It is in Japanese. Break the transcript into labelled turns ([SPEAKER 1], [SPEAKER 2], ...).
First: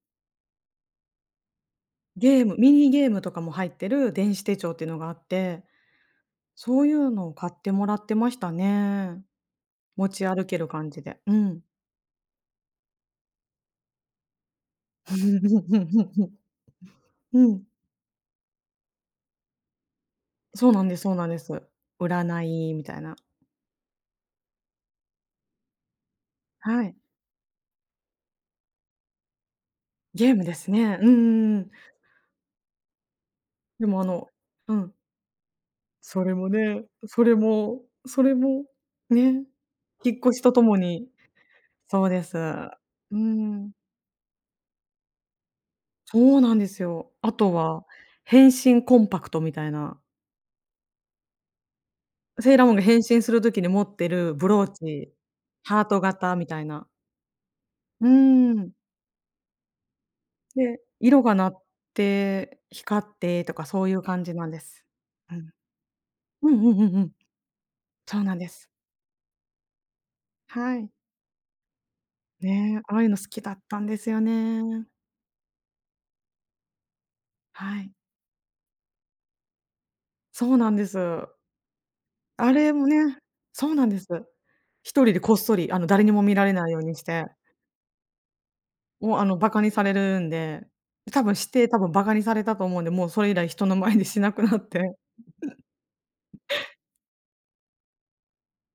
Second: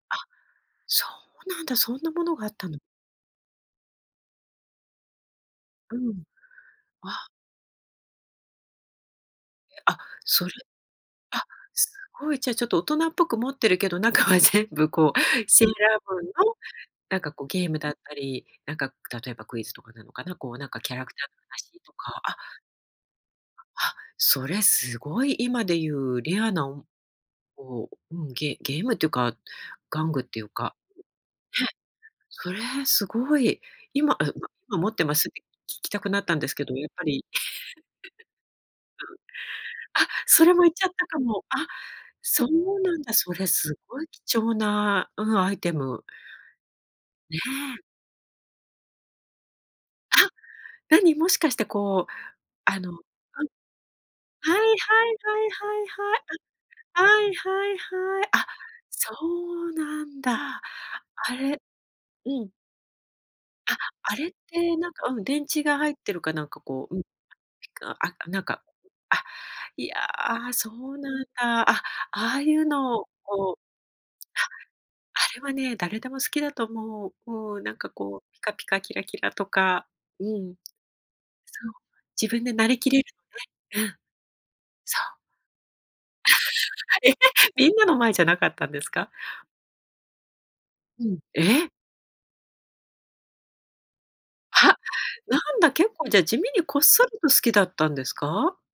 [SPEAKER 1] あ、そうなんだ、そんなもの
[SPEAKER 2] で、
[SPEAKER 1] があっ
[SPEAKER 2] む
[SPEAKER 1] た
[SPEAKER 2] ミ
[SPEAKER 1] の。
[SPEAKER 2] ニゲームとかも入ってる電子手帳っていうのがあって、
[SPEAKER 1] うん。
[SPEAKER 2] そういうの
[SPEAKER 1] あ。
[SPEAKER 2] を買ってもらってましたね。
[SPEAKER 1] あ、
[SPEAKER 2] 持ち
[SPEAKER 1] そ
[SPEAKER 2] 歩
[SPEAKER 1] れ
[SPEAKER 2] ける感じで。う
[SPEAKER 1] あ、
[SPEAKER 2] ん。
[SPEAKER 1] すごい、じゃあ、ちょっと大人っぽく持ってるけど、中は全部こうセーラームーンのなんか
[SPEAKER 2] う
[SPEAKER 1] こうゲ
[SPEAKER 2] ん。
[SPEAKER 1] ームだったり、なんか、く例えばクイズとかなのかな、こうなん
[SPEAKER 2] そう
[SPEAKER 1] か
[SPEAKER 2] なん
[SPEAKER 1] キャ
[SPEAKER 2] で
[SPEAKER 1] ラ
[SPEAKER 2] そ
[SPEAKER 1] ク
[SPEAKER 2] う
[SPEAKER 1] タ
[SPEAKER 2] なん
[SPEAKER 1] ーの
[SPEAKER 2] です。
[SPEAKER 1] 話とかあ。
[SPEAKER 2] 占いみたいな。
[SPEAKER 1] あ、それすごい今でいうレアなお
[SPEAKER 2] は
[SPEAKER 1] む
[SPEAKER 2] い。
[SPEAKER 1] こう、うん、げゲームっていうか、玩具っ
[SPEAKER 2] ゲー
[SPEAKER 1] てい
[SPEAKER 2] ム
[SPEAKER 1] う
[SPEAKER 2] です
[SPEAKER 1] か、
[SPEAKER 2] ね。うんうんう
[SPEAKER 1] うへ、
[SPEAKER 2] ん。
[SPEAKER 1] それ、すごい。
[SPEAKER 2] でも、あ
[SPEAKER 1] 今、え、
[SPEAKER 2] の
[SPEAKER 1] ま、
[SPEAKER 2] う
[SPEAKER 1] 今持
[SPEAKER 2] ん。
[SPEAKER 1] ってます？って聞きたくな
[SPEAKER 2] そ
[SPEAKER 1] っ
[SPEAKER 2] れ
[SPEAKER 1] たんで
[SPEAKER 2] も
[SPEAKER 1] すけど、
[SPEAKER 2] ね、
[SPEAKER 1] やっぱ
[SPEAKER 2] そ
[SPEAKER 1] り。
[SPEAKER 2] れも、それも、ね、
[SPEAKER 1] うん。あ、
[SPEAKER 2] 引っ越し
[SPEAKER 1] そ
[SPEAKER 2] と
[SPEAKER 1] れ
[SPEAKER 2] と
[SPEAKER 1] もいっ
[SPEAKER 2] も
[SPEAKER 1] ちゃった
[SPEAKER 2] に
[SPEAKER 1] かも。あ、
[SPEAKER 2] そうです。
[SPEAKER 1] そうなんだ、
[SPEAKER 2] う
[SPEAKER 1] それ
[SPEAKER 2] ん。
[SPEAKER 1] すごい貴重な、うん、アイテム。
[SPEAKER 2] そうなんですよ。あと
[SPEAKER 1] ね。
[SPEAKER 2] は変身コンパクトみたいな。
[SPEAKER 1] あ、何、もしかしてこう、
[SPEAKER 2] セーラームーン
[SPEAKER 1] あ
[SPEAKER 2] が
[SPEAKER 1] のうん。
[SPEAKER 2] 変身する時に持ってるブ
[SPEAKER 1] はい
[SPEAKER 2] ロ
[SPEAKER 1] は
[SPEAKER 2] ー
[SPEAKER 1] いは
[SPEAKER 2] チ、
[SPEAKER 1] い
[SPEAKER 2] ハート型
[SPEAKER 1] は
[SPEAKER 2] みたいな。
[SPEAKER 1] いはい、うん。はいはい
[SPEAKER 2] う
[SPEAKER 1] はい。あ、
[SPEAKER 2] ん。
[SPEAKER 1] そうなんだ。
[SPEAKER 2] で、色が
[SPEAKER 1] あ
[SPEAKER 2] 鳴
[SPEAKER 1] れ
[SPEAKER 2] っ
[SPEAKER 1] うん。
[SPEAKER 2] て、光ってとか
[SPEAKER 1] あ、
[SPEAKER 2] そういう
[SPEAKER 1] あ
[SPEAKER 2] 感
[SPEAKER 1] れっ
[SPEAKER 2] じなんで
[SPEAKER 1] て
[SPEAKER 2] す。
[SPEAKER 1] なんかうん、
[SPEAKER 2] う
[SPEAKER 1] 電
[SPEAKER 2] ん。
[SPEAKER 1] 池が入ってるかなん
[SPEAKER 2] うん
[SPEAKER 1] か
[SPEAKER 2] うん
[SPEAKER 1] こ
[SPEAKER 2] う
[SPEAKER 1] う
[SPEAKER 2] ん
[SPEAKER 1] う
[SPEAKER 2] う
[SPEAKER 1] ん。
[SPEAKER 2] ん。
[SPEAKER 1] ピカあ、
[SPEAKER 2] そうなん
[SPEAKER 1] なん
[SPEAKER 2] で
[SPEAKER 1] か、
[SPEAKER 2] す。
[SPEAKER 1] あ、いや、そ
[SPEAKER 2] はい。
[SPEAKER 1] うなんだ。あ、ああいう
[SPEAKER 2] ね、あ
[SPEAKER 1] の
[SPEAKER 2] あい
[SPEAKER 1] を
[SPEAKER 2] うの好きだ
[SPEAKER 1] こ
[SPEAKER 2] っ
[SPEAKER 1] う
[SPEAKER 2] たんですよ
[SPEAKER 1] あ。
[SPEAKER 2] ね。
[SPEAKER 1] あれはね、誰でも好きだと思う。もう、な
[SPEAKER 2] は
[SPEAKER 1] んか
[SPEAKER 2] い。
[SPEAKER 1] こう、ピカピカキラキラとか、う
[SPEAKER 2] そ
[SPEAKER 1] ん。
[SPEAKER 2] うなんです。
[SPEAKER 1] そう、自分
[SPEAKER 2] あ
[SPEAKER 1] でな
[SPEAKER 2] れ
[SPEAKER 1] り
[SPEAKER 2] も
[SPEAKER 1] きれる
[SPEAKER 2] ねそう
[SPEAKER 1] の
[SPEAKER 2] な
[SPEAKER 1] ね、う
[SPEAKER 2] ん
[SPEAKER 1] ん、
[SPEAKER 2] です。一
[SPEAKER 1] そ
[SPEAKER 2] 人
[SPEAKER 1] う。
[SPEAKER 2] でこっそり、あの、誰にも見られないように し
[SPEAKER 1] え、へ、
[SPEAKER 2] て。
[SPEAKER 1] みんなの前じゃなかったんですか？
[SPEAKER 2] もうあの、バカにされるんで、
[SPEAKER 1] う
[SPEAKER 2] で、
[SPEAKER 1] ん、
[SPEAKER 2] 多分して
[SPEAKER 1] え！
[SPEAKER 2] 多分バカにされたと思うんで、もうそれ以来人の前でしなくなっ
[SPEAKER 1] は、
[SPEAKER 2] て。
[SPEAKER 1] なんだ、結構じゃあ、地味にこっそりと好きだったんですか？